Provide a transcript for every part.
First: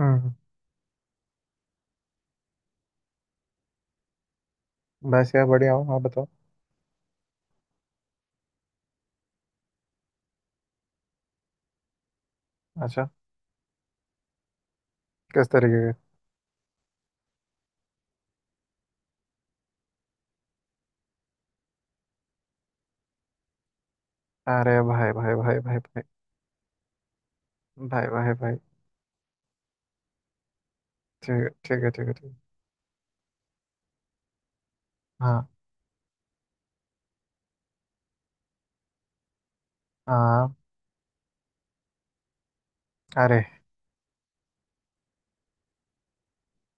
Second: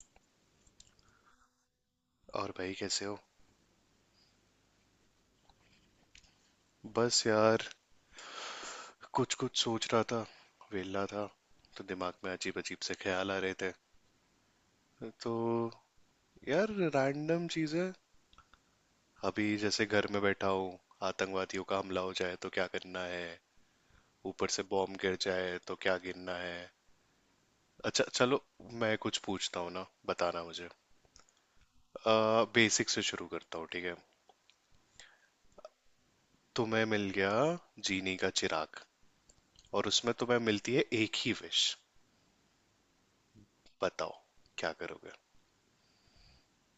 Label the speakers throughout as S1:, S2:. S1: हम्म।
S2: और भाई कैसे हो।
S1: बस यार बढ़िया हूँ। आप बताओ।
S2: बस यार कुछ कुछ सोच रहा था। वेला था तो दिमाग में अजीब अजीब से
S1: अच्छा।
S2: ख्याल आ रहे थे। तो
S1: किस तरीके के?
S2: यार रैंडम चीजें। अभी जैसे घर में बैठा हूँ, आतंकवादियों का हमला हो जाए तो क्या करना है। ऊपर से
S1: अरे
S2: बॉम्ब
S1: भाई
S2: गिर
S1: भाई
S2: जाए
S1: भाई
S2: तो
S1: भाई
S2: क्या
S1: भाई
S2: गिरना है। अच्छा
S1: भाई भाई
S2: चलो,
S1: भाई।
S2: मैं कुछ पूछता हूँ ना, बताना मुझे।
S1: ठीक है ठीक है ठीक है ठीक है।
S2: बेसिक से शुरू करता हूँ, ठीक है।
S1: हाँ।
S2: तुम्हें मिल गया जीनी का चिराग और उसमें तुम्हें
S1: हाँ।
S2: मिलती है एक ही विश।
S1: अरे,
S2: बताओ, क्या करोगे।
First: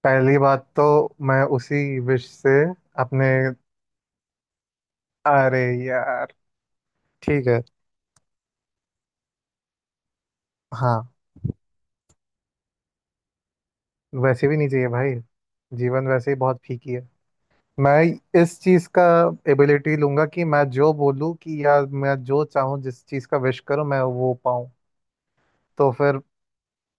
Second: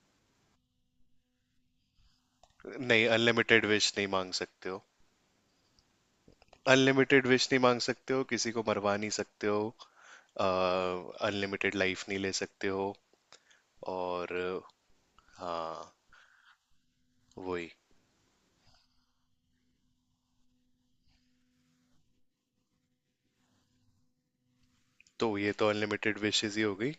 S1: पहली बात तो मैं उसी विश से
S2: नहीं,
S1: अपने।
S2: अनलिमिटेड विश नहीं मांग सकते हो।
S1: अरे यार।
S2: अनलिमिटेड
S1: ठीक
S2: विश नहीं
S1: है।
S2: मांग सकते हो, किसी को मरवा नहीं सकते हो,
S1: हाँ।
S2: अनलिमिटेड लाइफ नहीं ले सकते हो। और
S1: वैसे भी नहीं चाहिए भाई।
S2: हाँ
S1: जीवन वैसे ही बहुत फीकी है।
S2: वही।
S1: मैं इस चीज का एबिलिटी लूंगा कि मैं जो बोलूँ कि या मैं जो चाहूँ जिस चीज का विश करूँ, मैं वो पाऊँ।
S2: तो ये तो
S1: तो
S2: अनलिमिटेड
S1: फिर।
S2: विशेस ही हो गई।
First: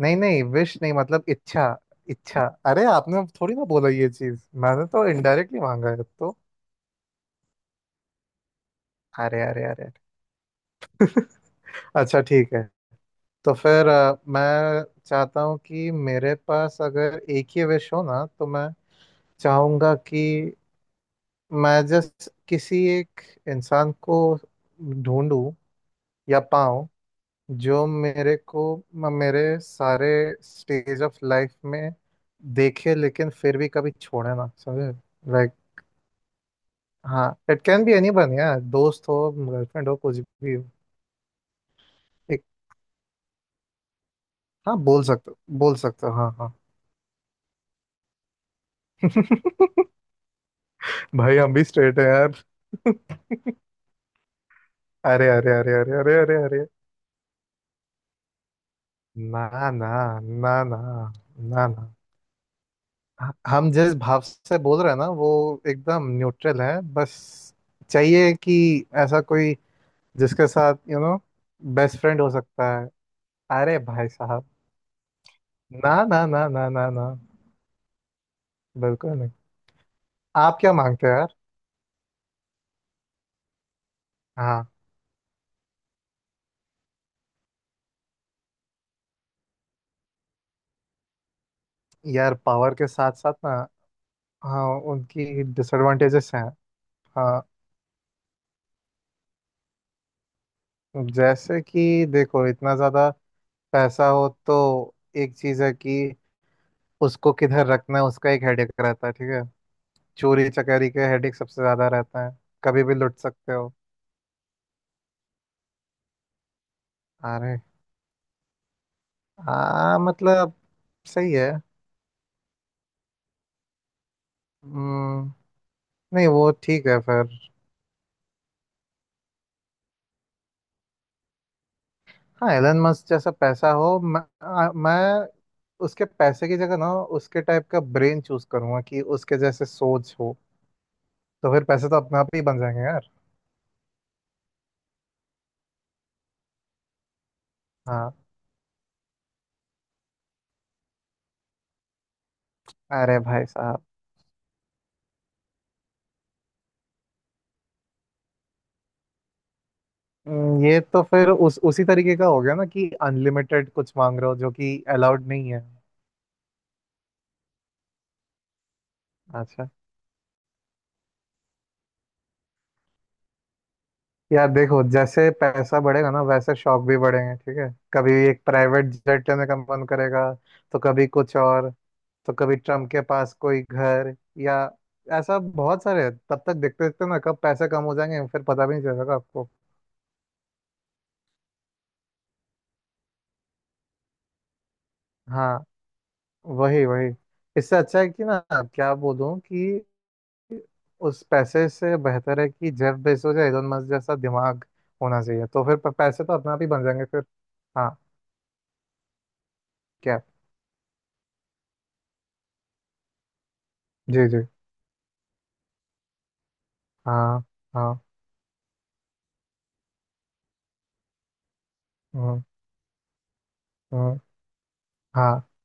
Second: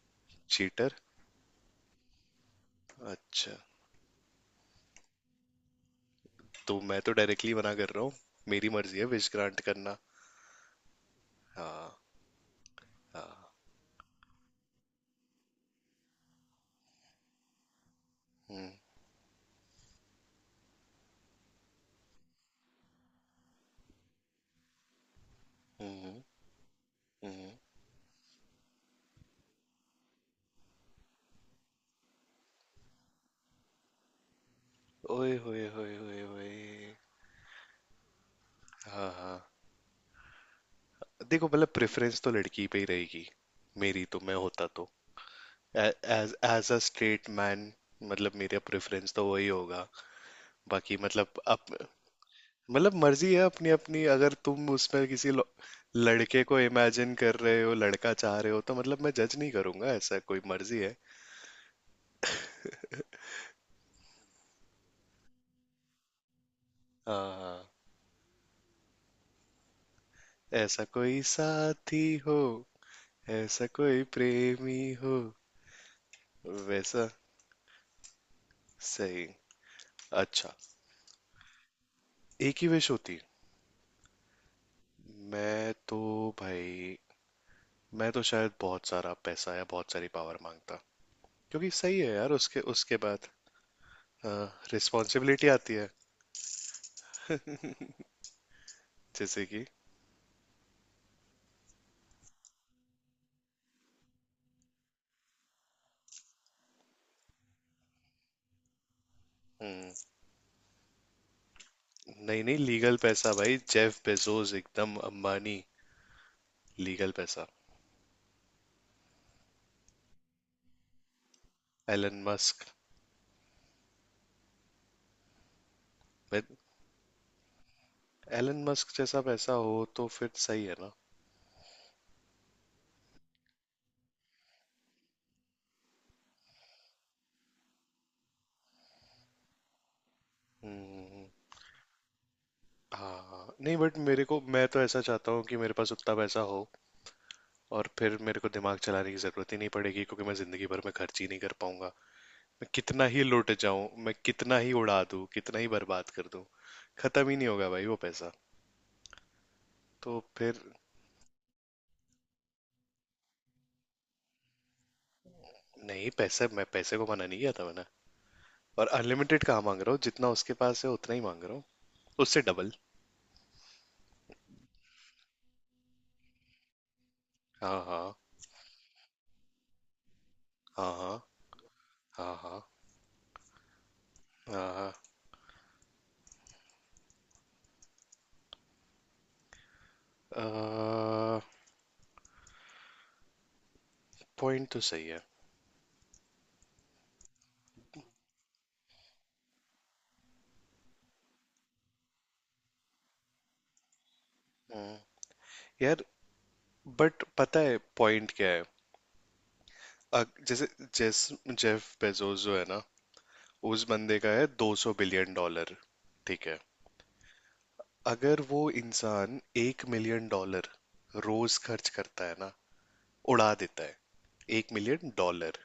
S1: नहीं नहीं, विश नहीं,
S2: चीटर।
S1: मतलब इच्छा। इच्छा। अरे, आपने थोड़ी
S2: अच्छा,
S1: ना बोला ये चीज, मैंने तो इनडायरेक्टली मांगा है तो।
S2: तो मैं तो डायरेक्टली मना कर रहा हूँ। मेरी मर्जी है विश
S1: अरे
S2: ग्रांट
S1: अरे अरे अरे।
S2: करना। हाँ।
S1: अच्छा। ठीक है। तो
S2: हाँ।
S1: फिर मैं चाहता हूँ कि मेरे पास अगर एक ही विश हो ना तो मैं
S2: हम्म
S1: चाहूंगा कि मैं जस्ट किसी एक इंसान को ढूंढूं
S2: हम्म।
S1: या पाऊं
S2: हम्म।
S1: जो मेरे को मेरे सारे स्टेज ऑफ लाइफ में देखे, लेकिन फिर भी कभी छोड़े ना समझे।
S2: ओए
S1: लाइक।
S2: होए होए होए होए।
S1: हाँ, it can be any one यार, दोस्त
S2: हाँ
S1: हो
S2: हाँ।
S1: गर्लफ्रेंड हो कुछ भी हो।
S2: देखो, मतलब प्रेफरेंस तो
S1: एक।
S2: लड़की पे ही रहेगी मेरी। तो मैं होता
S1: हाँ
S2: तो
S1: बोल सकते हो हाँ
S2: एज
S1: हाँ।
S2: एज अ स्ट्रेट मैन, मतलब मेरा प्रेफरेंस तो वही होगा। बाकी
S1: भाई,
S2: मतलब
S1: हम भी
S2: अप,
S1: स्ट्रेट है यार।
S2: मतलब मर्जी है अपनी अपनी। अगर तुम उसमें
S1: अरे
S2: किसी
S1: अरे अरे अरे अरे अरे
S2: लड़के को
S1: अरे।
S2: इमेजिन कर रहे हो, लड़का चाह रहे हो, तो मतलब मैं जज
S1: ना
S2: नहीं
S1: ना
S2: करूंगा। ऐसा कोई
S1: ना
S2: मर्जी
S1: ना
S2: है।
S1: ना ना। हम जिस भाव से बोल रहे हैं ना, वो एकदम न्यूट्रल है बस।
S2: हाँ,
S1: चाहिए कि ऐसा कोई जिसके साथ
S2: ऐसा कोई
S1: बेस्ट
S2: साथी
S1: फ्रेंड हो
S2: हो।
S1: सकता है।
S2: ऐसा
S1: अरे
S2: कोई
S1: भाई साहब।
S2: प्रेमी हो
S1: ना ना ना ना ना ना।
S2: वैसा।
S1: बिल्कुल
S2: सही।
S1: नहीं।
S2: अच्छा,
S1: आप क्या मांगते हो यार?
S2: एक ही विश होती।
S1: हाँ।
S2: मैं तो भाई, मैं तो शायद बहुत सारा पैसा या बहुत सारी पावर मांगता। क्योंकि सही है यार,
S1: यार
S2: उसके
S1: पावर के
S2: उसके
S1: साथ
S2: बाद
S1: साथ ना। हाँ। उनकी
S2: रिस्पॉन्सिबिलिटी आती है।
S1: डिसएडवांटेजेस हैं। हाँ।
S2: जैसे कि
S1: जैसे कि देखो, इतना ज़्यादा पैसा हो तो एक चीज़ है कि उसको किधर रखना है, उसका एक हेडेक रहता है। ठीक है।
S2: हम्म।
S1: चोरी चकारी के हेडेक सबसे ज़्यादा रहता है।
S2: नहीं नहीं,
S1: कभी भी
S2: लीगल
S1: लुट
S2: पैसा
S1: सकते
S2: भाई,
S1: हो।
S2: जेफ बेजोस, एकदम अंबानी। लीगल पैसा।
S1: अरे। हाँ, मतलब सही है।
S2: Elon Musk.
S1: हम्म, नहीं वो ठीक है फिर।
S2: एलन मस्क जैसा पैसा हो तो फिर सही है ना।
S1: हाँ एलन मस्क जैसा पैसा हो, मैं उसके पैसे की जगह ना उसके टाइप का ब्रेन चूज करूंगा कि उसके जैसे सोच हो।
S2: हम्म।
S1: तो फिर पैसे तो अपने आप ही बन जाएंगे यार।
S2: हाँ नहीं, बट मेरे को, मैं तो ऐसा चाहता हूँ कि मेरे पास उतना पैसा हो। और फिर
S1: हाँ।
S2: मेरे को दिमाग चलाने की जरूरत ही नहीं पड़ेगी क्योंकि मैं जिंदगी भर में खर्च ही नहीं कर पाऊंगा। मैं कितना
S1: अरे
S2: ही
S1: भाई
S2: लुट
S1: साहब।
S2: जाऊं, मैं कितना ही उड़ा दूं, कितना ही बर्बाद कर दूं, खत्म ही नहीं होगा भाई वो पैसा। तो फिर
S1: ये तो फिर उस उसी तरीके का हो गया ना कि अनलिमिटेड कुछ मांग रहे हो जो कि अलाउड नहीं है।
S2: नहीं, पैसे, मैं पैसे को मना नहीं किया था मैंने। और अनलिमिटेड कहाँ
S1: अच्छा।
S2: मांग रहा हूँ, जितना उसके पास है उतना ही मांग रहा हूँ। उससे डबल।
S1: यार देखो, जैसे पैसा बढ़ेगा ना वैसे शौक भी बढ़ेंगे। ठीक है।
S2: हाँ
S1: कभी
S2: हाँ।
S1: एक प्राइवेट जेट लेने का मन करेगा, तो कभी
S2: हाँ
S1: कुछ और, तो
S2: हाँ।
S1: कभी
S2: हाँ
S1: ट्रम्प के पास कोई घर या
S2: हाँ हाँ।
S1: ऐसा बहुत सारे हैं। तब तक देखते देखते ना कब पैसे कम हो जाएंगे फिर पता भी नहीं चलेगा आपको।
S2: पॉइंट तो सही है।
S1: हाँ। वही वही। इससे अच्छा है कि ना, क्या बोलूं कि उस पैसे से बेहतर है कि जेफ बेजोस या एलन मस्क जैसा दिमाग
S2: हम्म।
S1: होना चाहिए, तो फिर
S2: यार
S1: पैसे तो अपने आप ही बन जाएंगे
S2: बट
S1: फिर।
S2: पता है
S1: हाँ।
S2: पॉइंट क्या है।
S1: क्या?
S2: जैसे, जेस जेफ बेजोस जो है ना, उस बंदे
S1: जी
S2: का है
S1: जी।
S2: 200 बिलियन डॉलर। ठीक है,
S1: हाँ हाँ।
S2: अगर वो इंसान 1 मिलियन डॉलर रोज खर्च करता है
S1: हम्म।
S2: ना, उड़ा देता है
S1: हम्म।
S2: एक मिलियन
S1: हाँ।
S2: डॉलर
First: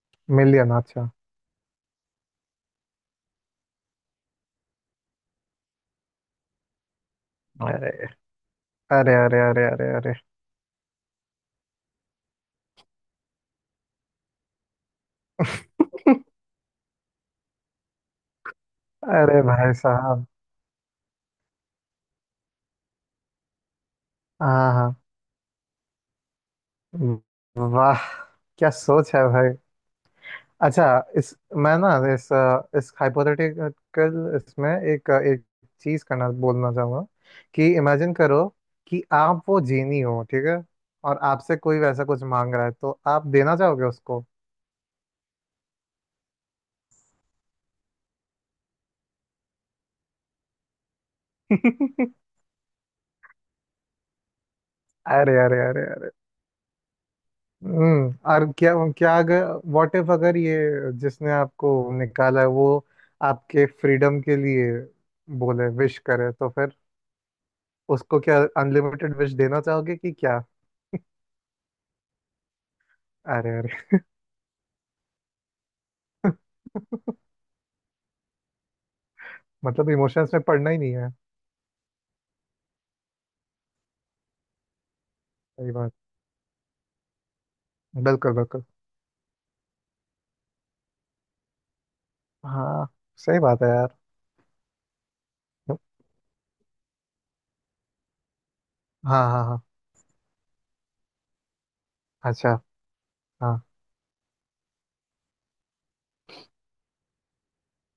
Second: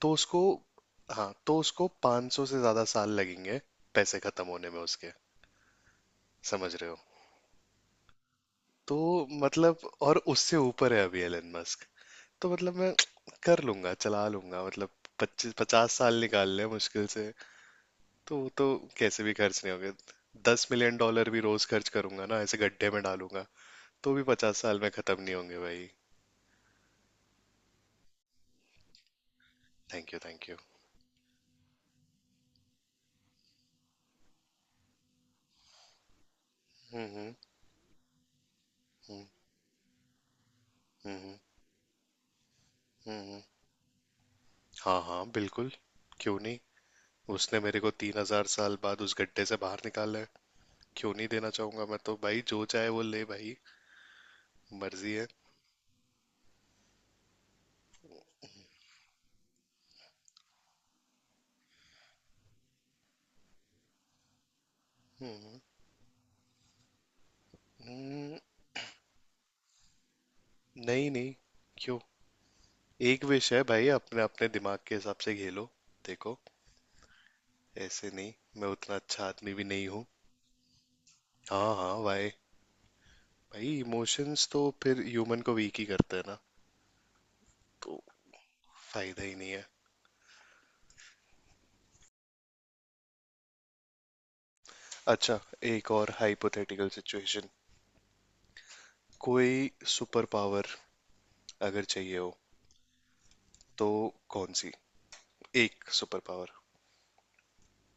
S2: तो उसको,
S1: मिलियन? अच्छा।
S2: हाँ तो उसको 500 से ज़्यादा साल लगेंगे पैसे ख़त्म होने में उसके। समझ रहे हो।
S1: अरे
S2: तो
S1: अरे अरे अरे
S2: मतलब,
S1: अरे अरे।
S2: और उससे ऊपर है अभी एलन मस्क। तो मतलब मैं कर लूंगा, चला लूंगा मतलब। 25 50 साल निकाल ले मुश्किल से। तो वो तो कैसे भी
S1: अरे
S2: खर्च नहीं
S1: भाई
S2: होंगे।
S1: साहब।
S2: 10 मिलियन डॉलर भी रोज खर्च करूंगा ना, ऐसे गड्ढे में डालूंगा तो भी पचास
S1: हाँ
S2: साल में
S1: हाँ।
S2: खत्म नहीं होंगे भाई।
S1: वाह, क्या सोच है भाई।
S2: Thank you thank you.
S1: अच्छा। इस मैं ना, इस हाइपोथेटिकल इसमें एक एक चीज करना बोलना चाहूंगा
S2: हम्म।
S1: कि इमेजिन करो कि
S2: हम्म
S1: आप वो जीनी हो। ठीक है। और
S2: हम्म।
S1: आपसे कोई वैसा कुछ मांग रहा है तो
S2: हम्म।
S1: आप
S2: हम्म।
S1: देना चाहोगे उसको?
S2: हाँ हाँ बिल्कुल, क्यों नहीं। उसने मेरे को 3 हज़ार साल बाद उस गड्ढे से बाहर निकाला है, क्यों नहीं देना चाहूंगा। मैं तो भाई जो चाहे वो ले भाई, मर्जी है।
S1: अरे अरे अरे अरे। और क्या क्या अगर, व्हाट इफ, अगर ये जिसने आपको निकाला है वो आपके फ्रीडम के लिए
S2: हम्म।
S1: बोले, विश करे, तो फिर उसको
S2: हम्म।
S1: क्या अनलिमिटेड विश देना चाहोगे कि क्या?
S2: नहीं नहीं, क्यों, एक विश है
S1: अरे
S2: भाई, अपने अपने दिमाग के हिसाब से खेलो।
S1: अरे।
S2: देखो, ऐसे नहीं। मैं उतना अच्छा आदमी भी नहीं
S1: मतलब
S2: हूँ।
S1: इमोशंस में पढ़ना ही नहीं है।
S2: हाँ हाँ भाई, भाई इमोशंस तो फिर ह्यूमन को
S1: सही
S2: वीक ही
S1: बात।
S2: करते हैं ना, तो
S1: बिल्कुल बिल्कुल।
S2: फायदा ही नहीं है।
S1: हाँ। सही बात है यार।
S2: अच्छा, एक और हाइपोथेटिकल सिचुएशन।
S1: हाँ हाँ हाँ।
S2: कोई सुपर पावर अगर चाहिए हो,
S1: अच्छा। हाँ।
S2: तो कौन सी एक सुपर पावर।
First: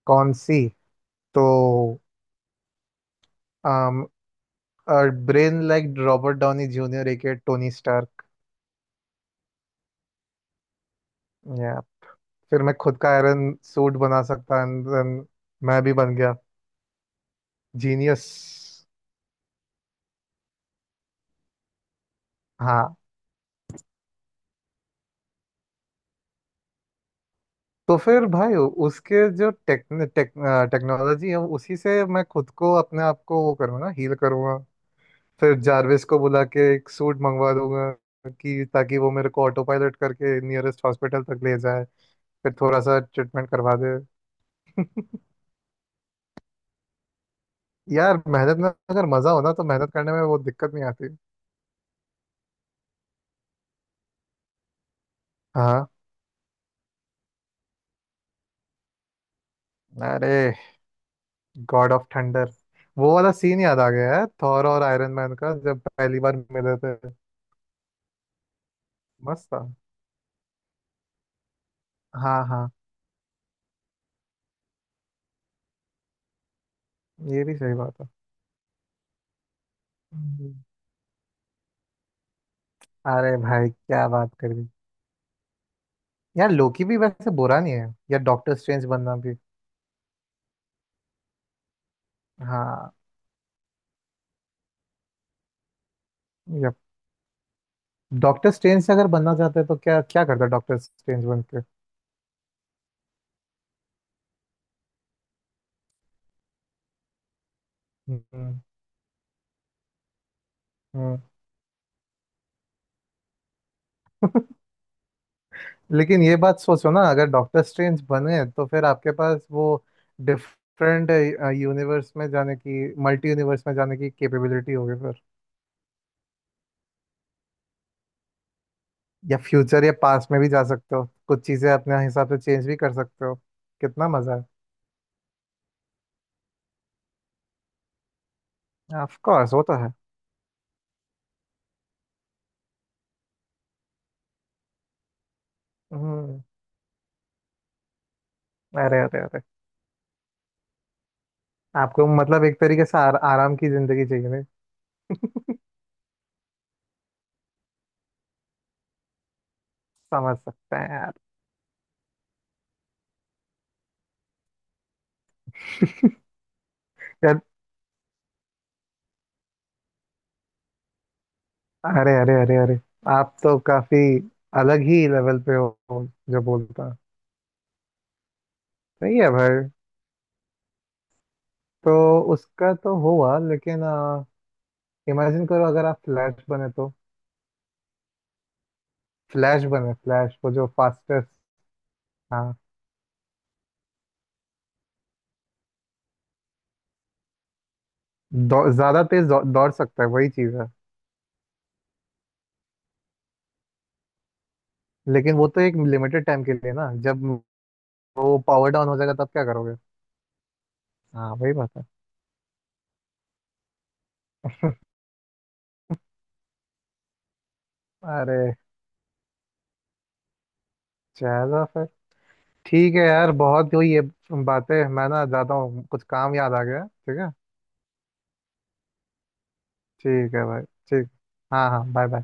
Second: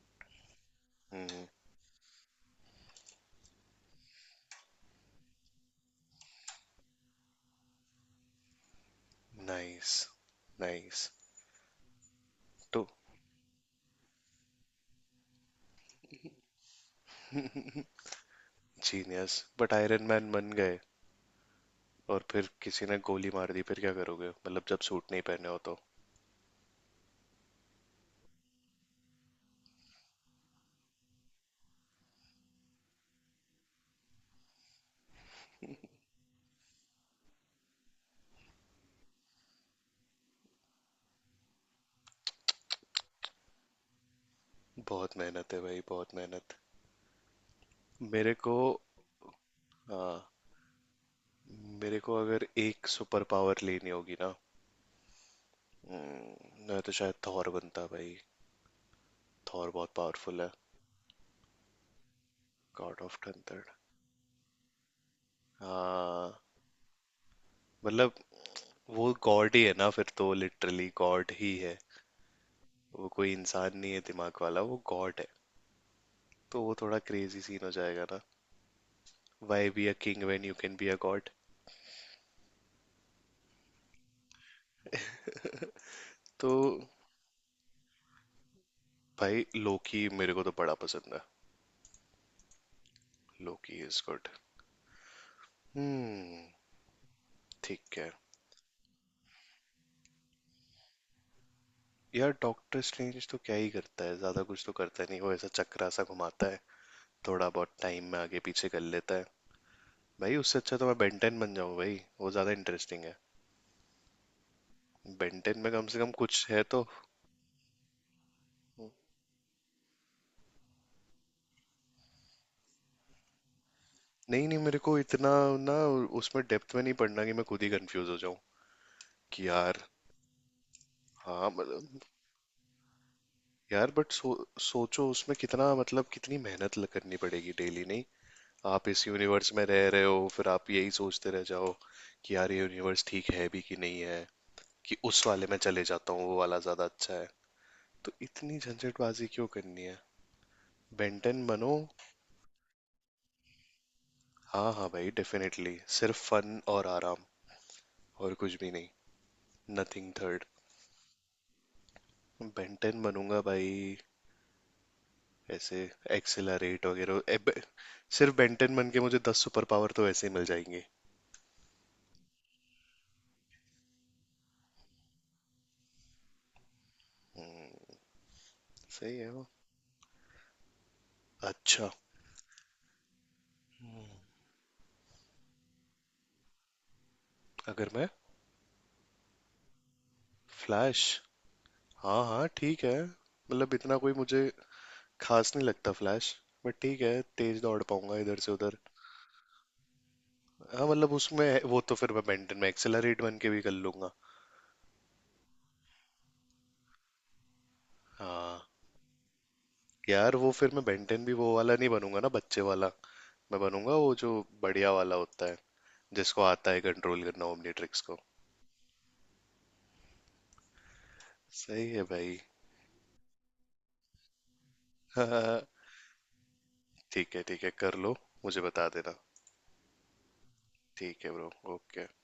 S1: कौन सी? तो
S2: हम्म।
S1: um, brain like Robert Downey Junior, एक टोनी स्टार्क,
S2: नाइस। नाइस।
S1: या फिर मैं
S2: तो
S1: खुद का आयरन सूट बना सकता and then मैं भी बन गया genius.
S2: Genius but iron man बन गए और फिर किसी
S1: हाँ।
S2: ने गोली मार दी फिर क्या करोगे, मतलब जब सूट नहीं पहने हो तो।
S1: तो फिर भाई, उसके जो टेक, टेक, टेक्नोलॉजी है उसी से मैं खुद को अपने आप को वो करूँगा, हील करूँगा। फिर जारविस को बुला के एक सूट मंगवा दूंगा कि ताकि वो मेरे को ऑटो पायलट करके नियरेस्ट हॉस्पिटल तक ले जाए, फिर थोड़ा सा ट्रीटमेट करवा दे।
S2: बहुत मेहनत है भाई, बहुत मेहनत।
S1: यार,
S2: मेरे को,
S1: मेहनत में अगर मजा हो ना तो मेहनत करने में
S2: हाँ,
S1: वो दिक्कत नहीं आती।
S2: मेरे को अगर एक सुपर पावर लेनी होगी ना,
S1: हाँ।
S2: मैं तो शायद थॉर बनता भाई। थॉर बहुत
S1: अरे,
S2: पावरफुल है।
S1: God of thunder.
S2: गॉड
S1: वो
S2: ऑफ
S1: वाला सीन
S2: थंडर।
S1: याद आ गया है थॉर और आयरन मैन का जब पहली
S2: हाँ
S1: बार मिले थे।
S2: मतलब वो
S1: मस्त
S2: गॉड
S1: था।
S2: ही है ना फिर तो, लिटरली गॉड ही है।
S1: हाँ हाँ।
S2: वो कोई इंसान नहीं है दिमाग वाला, वो गॉड। तो वो थोड़ा क्रेजी
S1: ये भी
S2: सीन हो
S1: सही बात
S2: जाएगा
S1: है।
S2: ना। Why be a king when you
S1: हम्म।
S2: Can be a god.
S1: अरे भाई, क्या बात कर दी।
S2: तो
S1: यार लोकी भी वैसे बुरा नहीं है, या डॉक्टर स्ट्रेंज बनना भी।
S2: भाई लोकी मेरे को तो बड़ा पसंद है।
S1: हाँ।
S2: Loki is good. हम्म। ठीक है।
S1: डॉक्टर स्ट्रेंज से अगर बनना चाहते हैं तो क्या क्या करता डॉक्टर स्ट्रेंज बन के?
S2: यार डॉक्टर स्ट्रेंज तो क्या ही करता है ज्यादा, कुछ तो करता नहीं वो, ऐसा चक्रा सा घुमाता है, थोड़ा बहुत टाइम में आगे
S1: हम्म।
S2: पीछे कर लेता है। भाई उससे अच्छा तो मैं
S1: हम्म।
S2: बेंटेन बन जाऊं भाई, वो ज्यादा इंटरेस्टिंग है। बेंटेन में कम से कम
S1: लेकिन ये
S2: कुछ
S1: बात
S2: है तो।
S1: सोचो ना, अगर डॉक्टर स्ट्रेंज बने तो फिर आपके पास वो डिफरेंट यूनिवर्स में जाने की, मल्टी यूनिवर्स में जाने की
S2: नहीं नहीं
S1: कैपेबिलिटी
S2: मेरे
S1: होगी
S2: को
S1: फिर,
S2: इतना, ना, उसमें डेप्थ में नहीं पढ़ना कि मैं खुद ही कंफ्यूज हो जाऊं।
S1: या
S2: कि यार,
S1: फ्यूचर या पास्ट में भी जा सकते हो, कुछ
S2: हाँ
S1: चीज़ें
S2: मतलब,
S1: अपने हिसाब से चेंज भी कर सकते हो।
S2: यार
S1: कितना
S2: बट
S1: मज़ा
S2: सोचो उसमें कितना, मतलब कितनी मेहनत करनी पड़ेगी डेली। नहीं आप
S1: है।
S2: इस
S1: ऑफ
S2: यूनिवर्स
S1: कोर्स, वो
S2: में
S1: तो
S2: रह
S1: है।
S2: रहे हो फिर आप यही सोचते रह जाओ कि यार ये यूनिवर्स ठीक है भी कि नहीं है, कि उस वाले में चले जाता हूँ, वो
S1: हम्म।
S2: वाला ज्यादा अच्छा है। तो इतनी
S1: अरे अरे
S2: झंझटबाजी
S1: अरे।
S2: क्यों करनी है। बेंटन बनो।
S1: आपको मतलब एक तरीके से आराम की जिंदगी चाहिए
S2: हाँ हाँ भाई,
S1: नहीं?
S2: डेफिनेटली सिर्फ फन और आराम, और कुछ भी नहीं, नथिंग
S1: समझ
S2: थर्ड।
S1: सकते हैं यार।
S2: बेंटन बनूंगा भाई। ऐसे एक्सेलरेट वगैरह सिर्फ बेंटन बन के मुझे 10 सुपर पावर तो ऐसे ही मिल जाएंगे।
S1: अरे अरे अरे अरे। आप तो काफी अलग ही लेवल पे हो, जो बोलता।
S2: हम्म। सही
S1: सही
S2: है
S1: है
S2: वो।
S1: भाई।
S2: अच्छा।
S1: तो उसका तो हुआ, लेकिन इमेजिन करो अगर आप फ्लैश बने तो।
S2: अगर मैं
S1: फ्लैश बने, फ्लैश वो जो
S2: फ्लैश,
S1: फास्टेस्ट।
S2: हाँ हाँ
S1: हाँ।
S2: ठीक है, मतलब इतना कोई मुझे खास नहीं लगता फ्लैश, बट ठीक है, तेज दौड़ पाऊंगा इधर से उधर।
S1: ज्यादा तेज दौड़ सकता है वही चीज है।
S2: हाँ मतलब उसमें वो तो फिर मैं बेंटन में एक्सेलरेट बन के भी कर लूंगा।
S1: लेकिन वो तो एक लिमिटेड टाइम के लिए ना, जब वो
S2: हाँ
S1: पावर डाउन हो जाएगा तब क्या करोगे?
S2: यार, वो फिर मैं बेंटन भी
S1: हाँ।
S2: वो
S1: वही
S2: वाला
S1: बात है।
S2: नहीं बनूंगा ना, बच्चे वाला। मैं बनूंगा वो जो बढ़िया वाला होता है, जिसको आता है कंट्रोल करना ओमनीट्रिक्स को।
S1: अरे, चलो फिर।
S2: सही है भाई।
S1: ठीक है यार, बहुत हुई ये बातें। मैं ना जाता हूँ, कुछ काम याद आ गया। ठीक है।
S2: ठीक है ठीक है, कर लो, मुझे बता देना।
S1: ठीक है भाई। ठीक।
S2: ठीक है ब्रो,
S1: हाँ हाँ
S2: ओके।
S1: Bye bye.